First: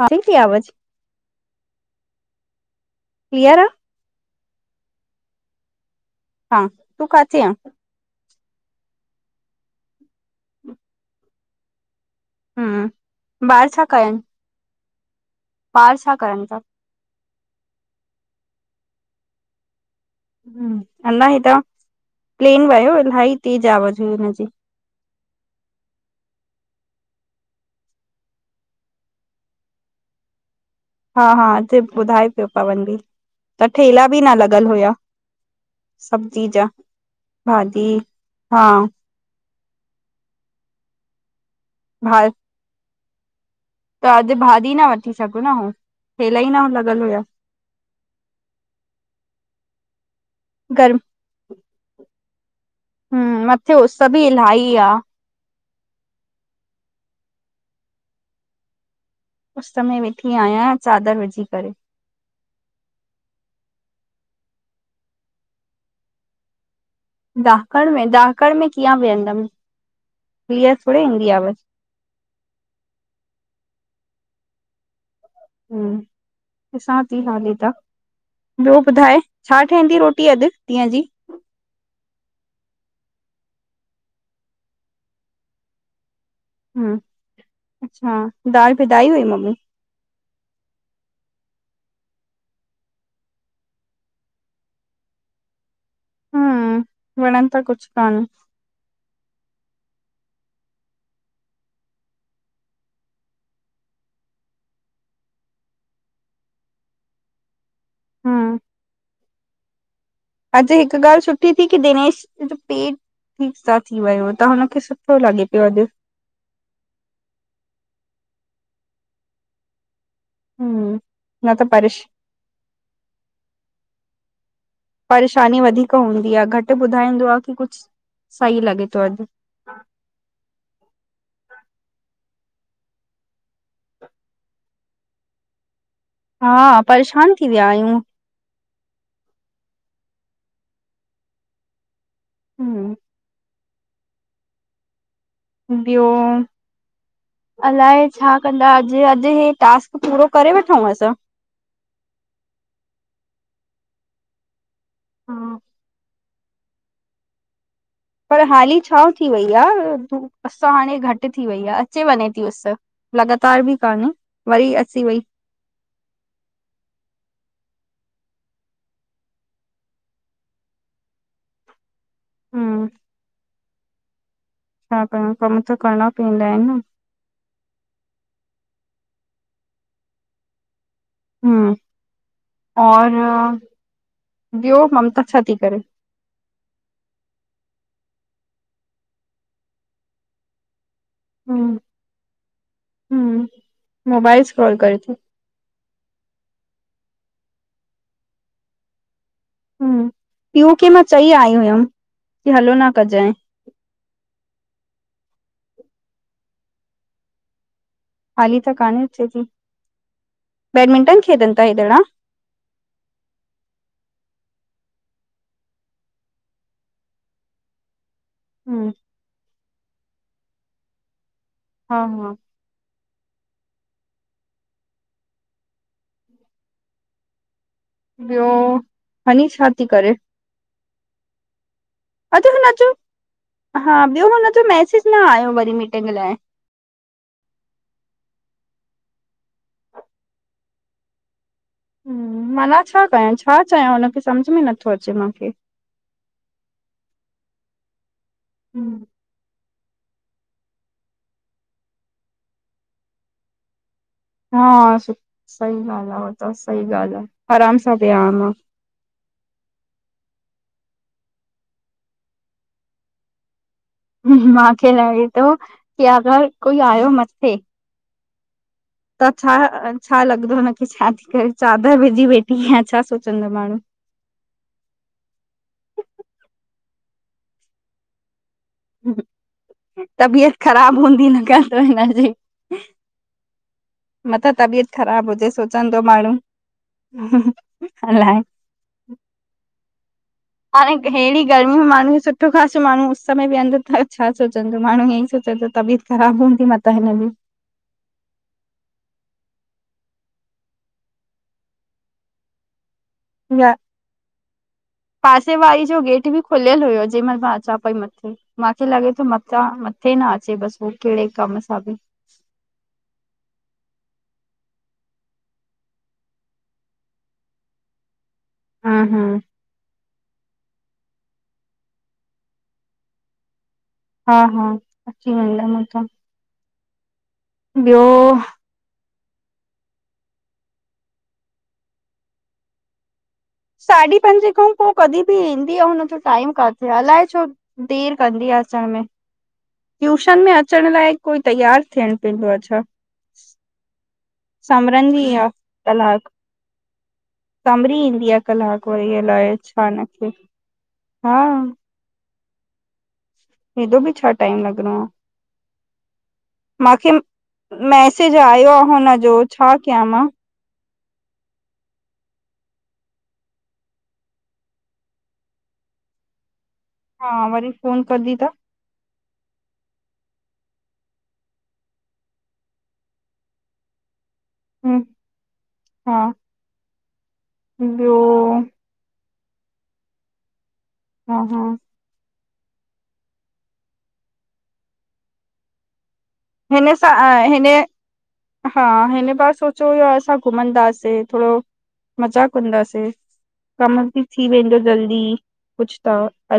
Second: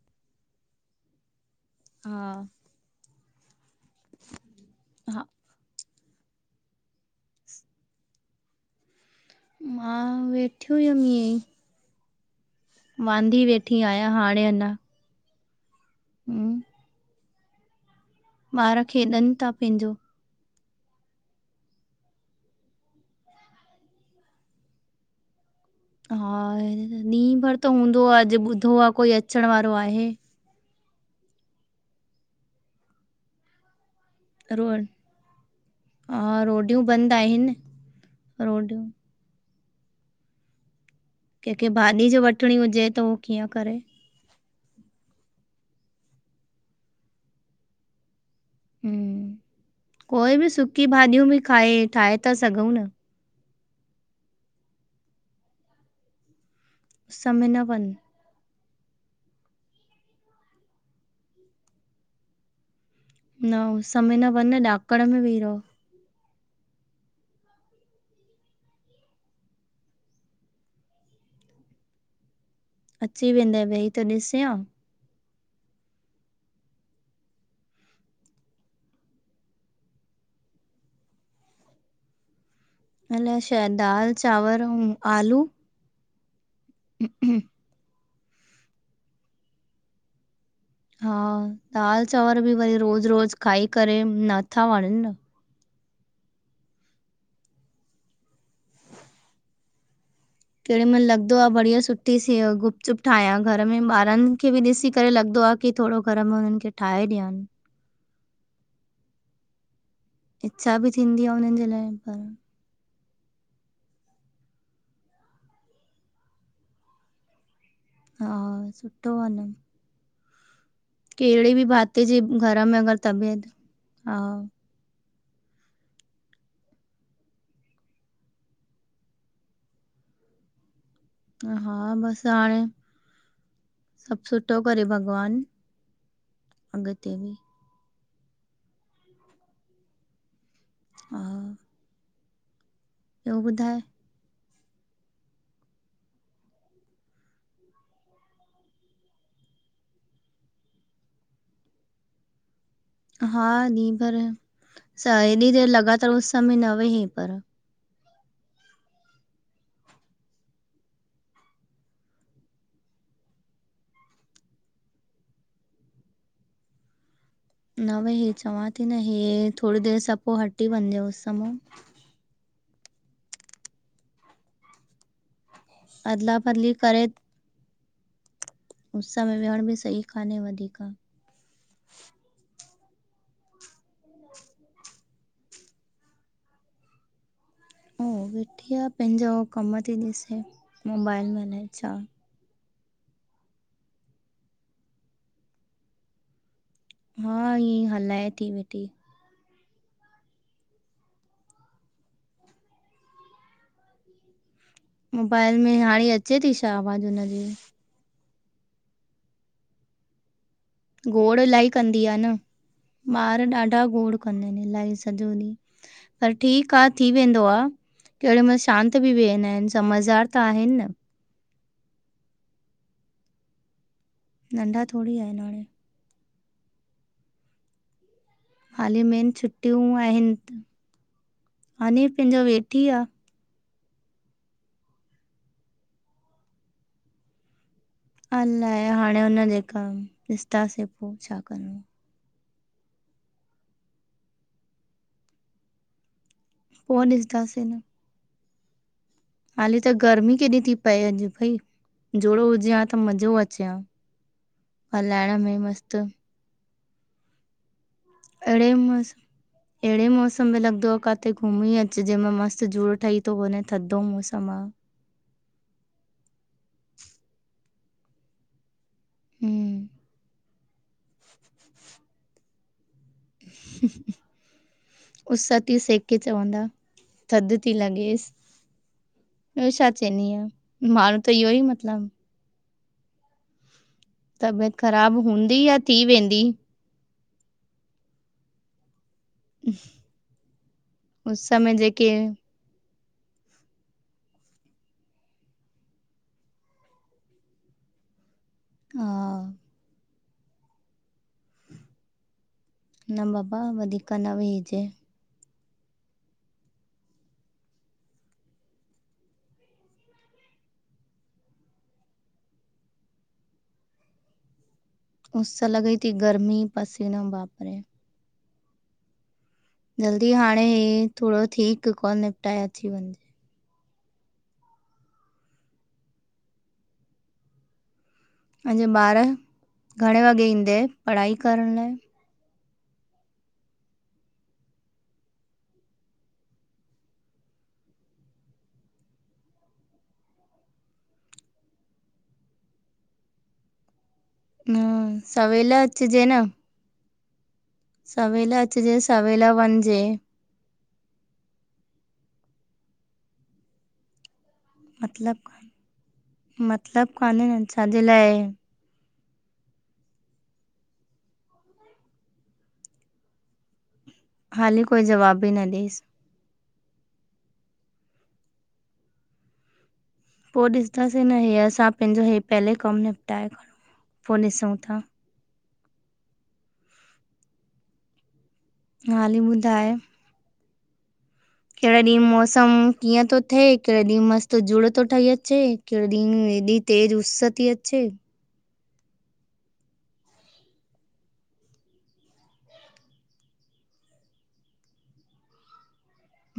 हा अचई थी आवाज़? हा क्लीअर आ? हा [inaudible] हा, तूं काथे आं? मां वेठी हुयमि इअं ई। हम्म वांदी ॿार वेठी छा आयां कयनि हाणे अंञा। ॿार छा करनि था? ॿार खेॾनि था पंहिंजो। हम्म, अलाए हितां प्लेन वयो इलाही तेज़ आवाज़ हुई हुनजी। हा हे ॾींहुं भर त हूंदो आ, अॼु ॿुधो आ कोई अचणु वारो आहे। हा हा, हिते ॿुधाए पियो पवन भी त ठेला भी न लॻल रो हुया। हा सब्जी जा, रोडियूं बंदि आहिनि भाॼी, हा रोडियूं कैंखे भाॼी भा जो वठिणी हुजे त उहो कीअं करे? त अॼु भाॼी न वठी सघूं न हू, ठेला ई न लॻल हुया। हम्म, कोई भी सुकी गर्म भाॼियूं भी खाई ठाहे था सघंउं न। हम्म, मथे उस्स भी इलाही आ। उस्स में न वंञ। उस्स में वेठी आहियां चादरु विझी करे। न उस्स में न वंञ, ॾाकंण में वेही रहो। ॾाकंण में! ॾाकंण में कीअं विहंदमि, क्लीअर थोड़ी ईंदी आवाज़। अची वेंदे, वेही त ॾिसे हां। हम्म, ॾिसां थी हाली त। ॿियो ॿुधाए, छा ठहंदी रोटी अॼु ॾींहं जी? अलाए शायद दाल, चांवर औं आलू। हम्म, अच्छा दाल पिधाई हुई मम्मी? हा, दाल चांवर भी वरी रोज़ रोज़ खाई करे नथा वणनि न। हम्म, वणनि त कुछु कान। केॾी महिल लॻदो आ, बढ़िया सुठी सी गुप चुप ठाहियां घर में ॿारनि खे बि ॾिसी करे लॻदो आ कि थोरो घर में हुननि खे ठाहे ॾियानि। हम्म, इच्छा अॼु बि हिक ॻाल्हि थींदी आहे सुठी हुननि जे थी कि लाइ पर दिनेश जो पेट ठीकु सां थी वियो, त हुनखे सुठो लॻे पियो अॼु। हा, सुठो आ न। हम्म कहिड़ी न बि त परेश भाती जे घर में, अगर तबियत हा परेशानी वधीक हूंदी आ, घटि ॿुधाईंदो आ की कुझु सही लॻे थो अॼु। हा बसि हाणे, सभ सुठो करे भॻवानु! हा, परेशान थी विया आहियूं। हा हम्म बियो ॿुधाए? ॿियो अलाए छा कंदा अॼु, अॼु हे टास्क पूरो करे वठूं असां? हा ॾींहं भर, हा [unintelligible] लॻातार उस में न वेही पर पर हाली छांव थी वई आ, धूप उस हाणे घटि थी वई आ, अचे वञे थी उस। लॻातार बि कान्ह, वरी अची वई। न वेह हे चवां थी न, हे थोरी देरि सां पोइ हटी वञ जंहिं उस मां। हम्म छा कयां, कम त करिणा अदला पवंदा आहिनि बदली न करे उस में वेयण बि सही कान्हे वधीक। हम्म, और ॿियो ममता छा थी करे? अऊं वेठी आ, पंहिंजो कम थी ॾिसे मोबाइल में। अलाए हम्म, छा हम्म मोबाइल सक्रोल करे थो। हा, ईअं ई हलाए थी वेठी। हम्म, पीयू के मां चई आई हुयमि की हलो न कजाएं। मोबाइल में हाणे अचे थी छा, आवाज़ हुनजी? हाली त कान अचे थी, बैडमिंटन गोड़ खेॾनि इलाही था हे ॼणा? कंदी आहे न ॿार ॾाढा गोडु कंदा आहिनि, इलाही सॼो ॾींहुं। पर ठीकु आ, थी वेंदो आ केॾी महिल शांत बि वेहंदा आहिनि समझदार त आहिनि न हा हा नंढा थोरई आहिन हाणे ॿियो हाली मेन हनी छा छुटियूं थी करे आहिनि हानी अॼु हुनजो, हा ॿियो हुनजो मैसेज न आयो वरी मीटिंग लाइ अलाए हाणे हुन जे जेका, ॾिसतासीं पोइ छा करिणो? माना छा कयां, छा चयां हुनखे, समझ में नथो अचे मूंखे पोइ ॾिसंदास न हम्म हाली त गर्मी केॾी थी पए अॼु भई, जुड हुजे हा त मज़ो अचे हा। हा हलाइण में सही मस्तु ॻाल्ह आ, हो त सही ॻाल्हि आ, आराम स अडे मज़ अहिड़े मौसम में लॻंदो आ, काथे घुमी अचिजे जंहिंमें मस्तु जुड ठही थो वञे। थधो मौसम आ मांखे लॻे थो, की अगरि कोई आयो मथे त छा हम्म छा लॻंदो हुनखे, छा थी करे चादरु विझी वेठी आयां, छा सोचंदो माण्हू उस ती सेके चवंदा थध ती लॻेसि, ॿियो छा चईंदीअ तबियत ख़राब माण्हू हूंदी त न इहो ई करे मतिलबु हिनजे मतां तबियत ख़राब ख़राबु हुजेस हूंदी या थी सोचंदो माण्हू, वेंदी अलाए? म [inaudible] हाणे हेड़ी गर्मी में माण्हू सुठो खासो माण्हू उस में विहंदो त छा सोचंदो माण्हू ईअं ई सोचंदो तबियत ख़राबु हूंदी मतां हिनजी, हा। न बाबा या वधीक न वेहजे। पासे वारी जो गेट बि खुलियल हुयो जंहिंमल मां अचां पई मथे, मांखे लॻे तो मतां मथे न अचे बसि उह कहिड़े कम सां बि, उस लॻई ती, गर्मी पसीनो बापरे, हा- हा। जल्दी हाणे ही थोड़ो ठीकु काॅल निपटाए अची वञिजें। हा -हा, अची वेंदम हुतां। ॿियो? अॼु ॿार घणे वॻे ईंद, पढ़ाई करण लाइ। साढी पंजे खां पो कॾहिं बि ईंदी अऊं हुनजो टाइम काथे आ, अलाए छो? देरि कंदी आ अचण में। ट्यूशन में अचण लाइ कोई तैयारु थियन पयूं, अच्छा। न, समरंदी आहे सवेल अचजे न। संबरी ईंदी आ सवेल कलाक अचिजे वरी सवेल अलाए वञिजे छाखे हा। हेदो बि छा? मतलब, मांखे छाजे लाइ मैसेज आयो आ, हुन जो छा कयां मां? हाली कोई जवाब ई न ॾेस। हा, वरी फोन कंदी त, पो ॾिसंदासे न, हे असां पंहिंजो ‌हे पहले कमु निपटाए खणूं, पो ॾिस हम, हा, ॿियो? हाली ॿुधाए? हा -हा। कहिं ॾींहुं मौसम कीअं तो थे, कहिं ॾींहुं मस्त झूड़ तो ठही अचे, कहिं ॾींहुं हे एॾी हिन सां तेज उस हिन ती अचे। हा, हिन बार सोचियो हुयो असां घुमंदासे थोड़ो मज़ा कंदासे, कमु बि थी वेंदो जल्दी कुछ त।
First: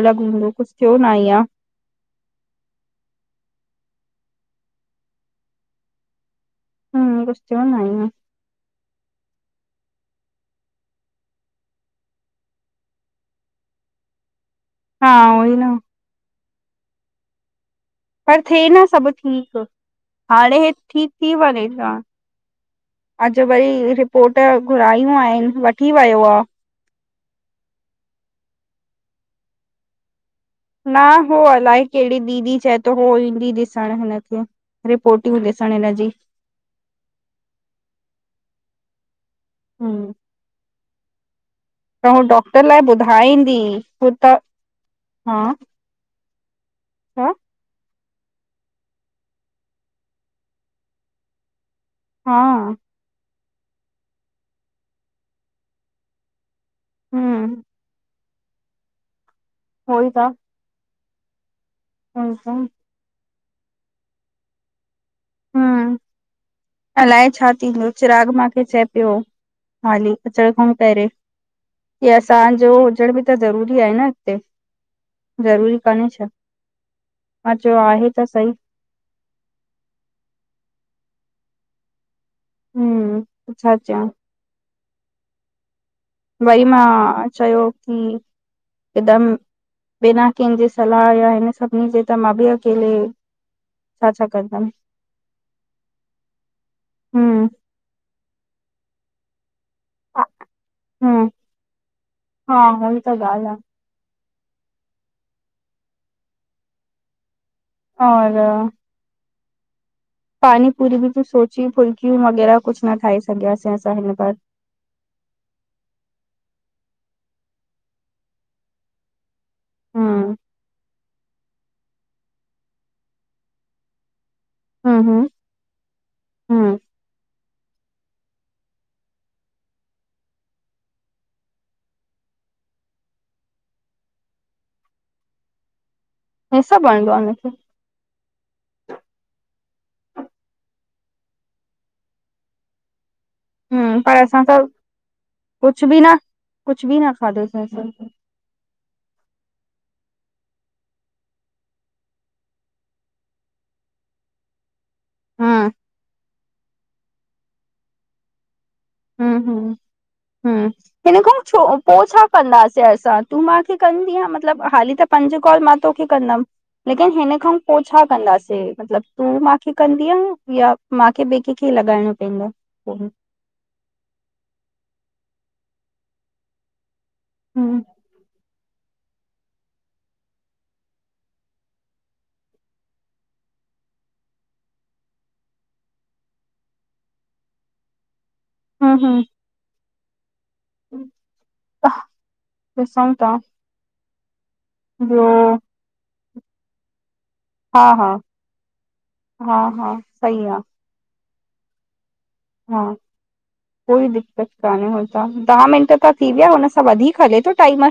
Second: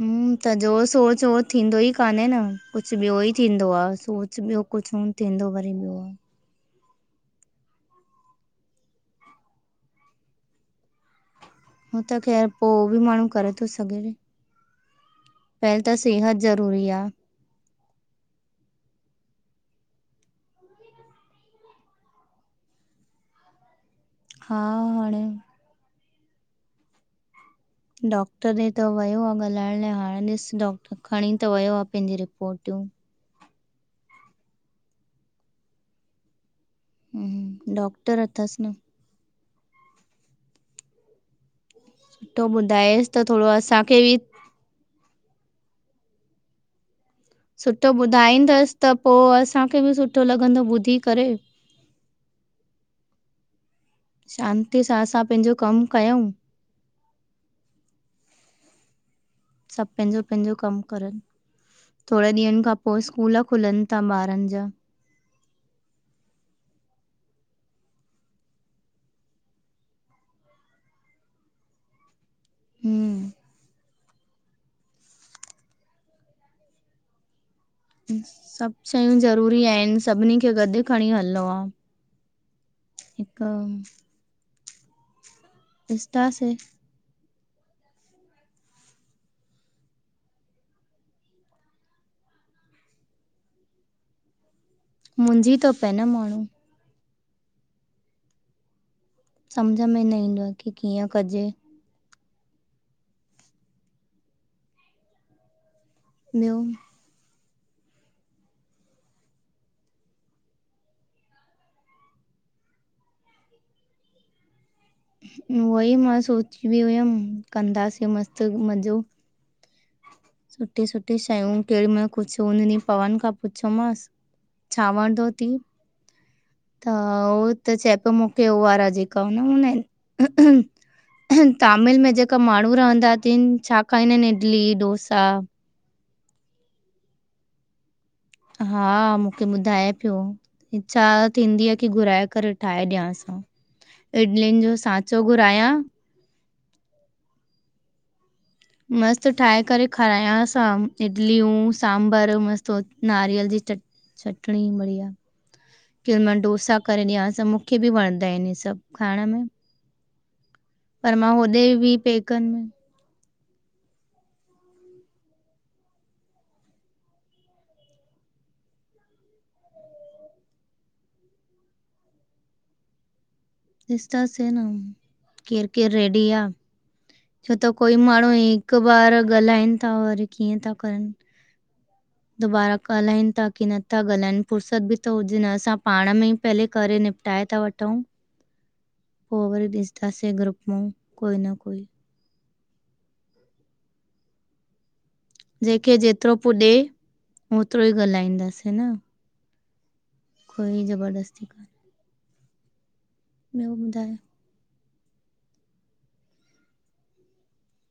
अलॻि हूंदो त कुझ जो थियो न सोच आहे हो आ। थींदो ई क कान्हे न कुछ ॿियो ई थींदो आ, सोच ॿियो कुछु थींदो वरी ॿियो। हुं-कुछ थियो नाहे अञां। हू त ख़ैर पो बि माण्हू करे तो सघे न, हा उहोई न पहिल त सेहत ज़रूरी आ। पर थे न सभु ठीकु। हाणे हे ठीकु थी वञेआ, अॼु वरी रिपोर्ट हा घुरायूं हाणे आहिनि, वठी वियो आ। डॉक्टर ॾे त वियो आ ॻाल्हाइण लाइ, हाणे ॾिस, डॉक्टर न खणी हो त वियो अलाए आहे पंहिंजी कहिड़ी दीदी चए रिपोर्टियूं तो हो ईंदी ॾिसण, हुन रिपोर्टियूं ॾीसण हिन जी। हम्म, डॉक्टर अथस न। हम्म। त हू सुठो डॉक्टर लाए ॿुधाएसि त थोरो ॿुधाईंदी, असांखे पो बि त छा सुठो ॿुधाईंदसि, त पो असांखे बि सुठो लॻंदो ॿुधी करे। हा। शांतीअ सां असां पंहिंजो कमु कयंउं हम्म सभु उहोई त पंहिंजो- पंहिंजो कम करनि, थोड़े उहोई त ॾींहंनि खां पो स्कूल खुलनि ता ॿारनि जा। हम्म [inaudible] अलाए छा थींदो, चिराग माखे चए पियो हाली अचण खंउ पहिरें, की असांजो हुजण बि हम्म। त ज़रूरी आहे न। उते, ज़रूरी कान्हे छा? मां च्यो आहे त सही सभु शयूं ज़रूरी आहिनि, सभिनी खे गॾु खणीं हलणो आ। हिक हम्म छा चयां ॾिसंदासीं, वरी मां चयो की हिकदमि बिना कंहिजे सलाह या हिन सभिनी जे त मां बि अकेले छा छा कंदमि मुंझी तो पै न माण्हूं हम्म सम्झ में न ईंदो आ की कीअं हम्म कजे हा होई त ॻाल्हि आ। ॿियो? और पानी पुरी बि तूं सोची फुल्कियूं वग़ैरह कुछ न ठाहे सघियासीं असां हिन बार उहोई मां सोची बि हुयम कंदासीं मस्तु मज़ो हम्म सुठी -सुठी शयूं केॾीमहिल कुछु हुन ॾीह पवन खां पुछियोमांसि छा हम्म वणदो हम्म ती, हम्म त हा हो त चए पियो, मुखे होवारा जेका न हूंदा इनि तामिल में जेका माण्हूं रहंदा तिन, छा खाईंदा इनि इडली, डोसा हे सभु वणंदो आ उनेखे? हा मुखे ॿुधाए पियो, इच्छा थींदी आ की घुराए करे ठाहे ॾियांसि। हम्म पर असां त इडलियुन जो सांचो घुरायां कुझु बि न खादो सें असां त। मस्तु ठाहे करे खारायस हां, इडलियूं, सांभर मस्तु हो नारियल जी चट चटणीं बढ़िया, हम्म केॾिमल डोसा करे ॾियांस हां, मुखे बि वणंदा इनि हे सभु। खाइण हम्म में -हम्म- हम्म पर हिन मां खौं होॾे छो बि पो छा पेकनि में कंदासे असां? तूं माखे कंदीअ, मतिलबु हाली त पंज कॉल मां तोखे कंदमि लेकिन हिन खौं पो छा कन्दासे मतिलबु तूं माखे कंदीअ या माखे बे केखे लॻाइणो पइंदो पो डिस्दा से न, केरि -केरि रेडी आ छो त हम्म कोई मा माण्हूं हिकु बार ॻाल्हाइनि ता वरी कीअं ता करन दुबारा ॻाल्हाइनि ता की नथा ॻाल्हाइनि फुर्सत बि त हुजे न असां पाण में ई पहले करे निप टॉइ था वठूं। ह। हा। पोइ वरी ॾिसंदासीं ग्रुप मां कोई न कोई। डिस्सो ता। उ [inaudible] जेंखे जेतरो पुॾे, हा ओतिरो ई हा ॻाल्हाईंदासीं न। हा। हा। सही आ। कोई ज़बरदस्ती। हा। ॿियो कोई ॿुधायो दिक्कत। ॾह मिंट त थी विया हुन सां वधीक हले थो टाइमर।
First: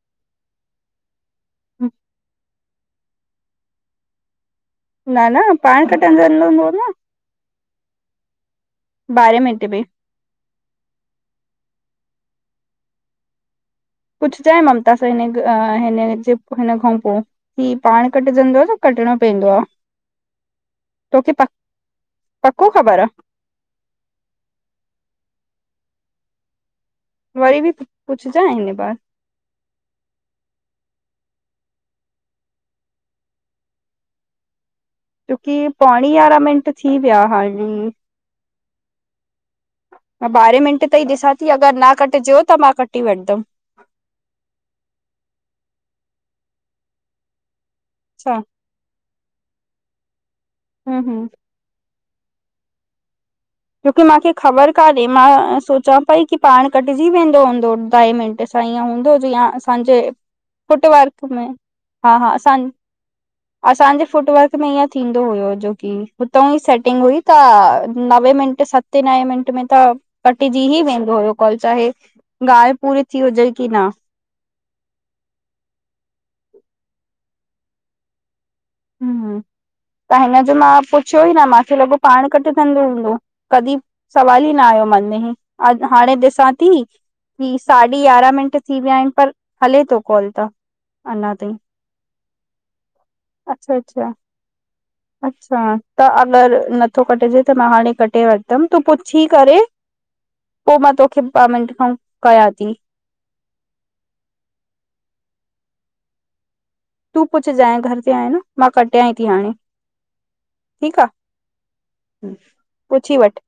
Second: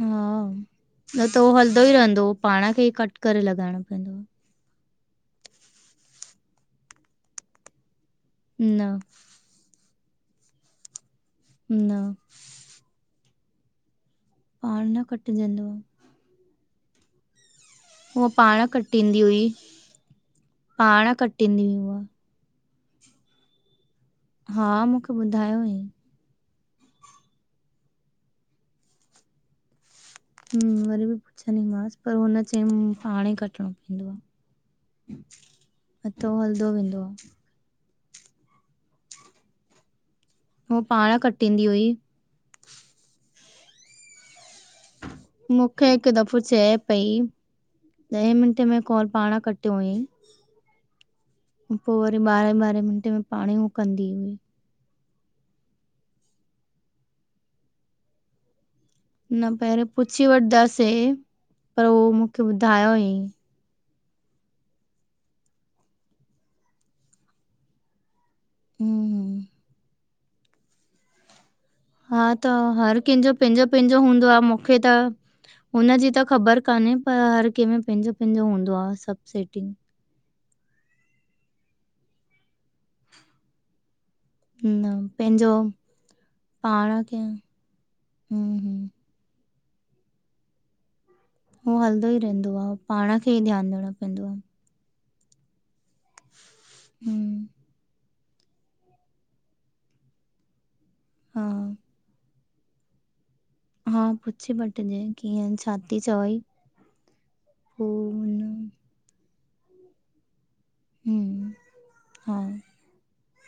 हा। न त हो हलंदो ई रहंदो पाण खे ई कट करे लॻाइणो पवंदो। न। न। पाण कटजंदो हुदो न। न बारहे मिंटे में। न। कुछु जाए पाण ममता न सां हिन, कटिजंदो अह आहे हिन जे हिन खां पोइ। ही। पाण हूअ कटजंदो पाण न कटणो कटींदी हुई पवंदो आ पाण तोखे पा कटींदी हुई उहा पको ख़बर आ। हा। मूंखे ॿुधायो हुई। वरी बि पुछ जाए हिन बार? मा वरी बि पुछंदीमांसि पर हुन चय पाणे कटणो पवंदो। क्योकी पौणी अटो यारहां मिंट हलंदो थी वेंदो विया आ हाणे। मां ॿारहें हू मिंटे तई पाण ॾिसां थी कटींदी अगर हुई न कटिजो त मां कटी वठदम। मूंखे हिकु दफ़ो चए पई ॾहे अच्छा मिंटे में कॉल। पाण कटियो हुअईं। हम। हम पो वरी ॿारहें ॿारहें मिन्टे में पाणइ हो। क्युकी। मूंखे ख़बर मां सोचां पई की पाण कटजी वेंदो हूंदो डहें मिंट सां ईअ ऊ। पो जीअं न पहिरियों असांजे पुछी वठंदासे फुटवर्क में, पर उहो हा, हा, मूंखे असां। ॿुधायो हुयईं असांजे फूटवर्क में ईअं थींदो हुयो जोकी हुतो ई सेटिंग हुई त नवे मिंट सते, नवें हम्म मिंट में त कटिजी ई वेंदो हुयो कॉल चाहे हा त ॻाल्हि हर पूरी थी कंहिंजो हुजे पंहिंजो- की न पंहिंजो हूंदो आ मो मूंखे त हुनजी त ख़बर कान्हे पर हर कंहिंमें पंहिंजो पंहिंजो हूंदो आह सभ हम्म सेटिंग त हुनजो मां पुछियो ई न माखें लॻो पाण कटजदो हूंदो कॾहिं। सवाल ई न आहियो मन में ही अॼ हाणे ॾिसां थी। पाण खे ही। साढी यारहां हम्म मिंट थी हम्म विया आहिनि पर हले थो कॉल त अञा ताईं। उह हलंदो ई रहंदो आहे पाण खे ई अच्छा ध्यानु अच्छा ॾियणोवंदो आ। अच्छा, त अॻर नथो कटजे हम्म त मां हाणे कटेव दम तूं पुछी करे पोइ मां तोखे ॿ मिंट हा खां कयां तीं। हा। पुछी वठ ॼा कीअं छाती चवई? तूं पुछजाएइ पो घर ते आऐ न हुन मां कटियांई थी हाणे। ठीक आ। हम्म हा पुछी वठ।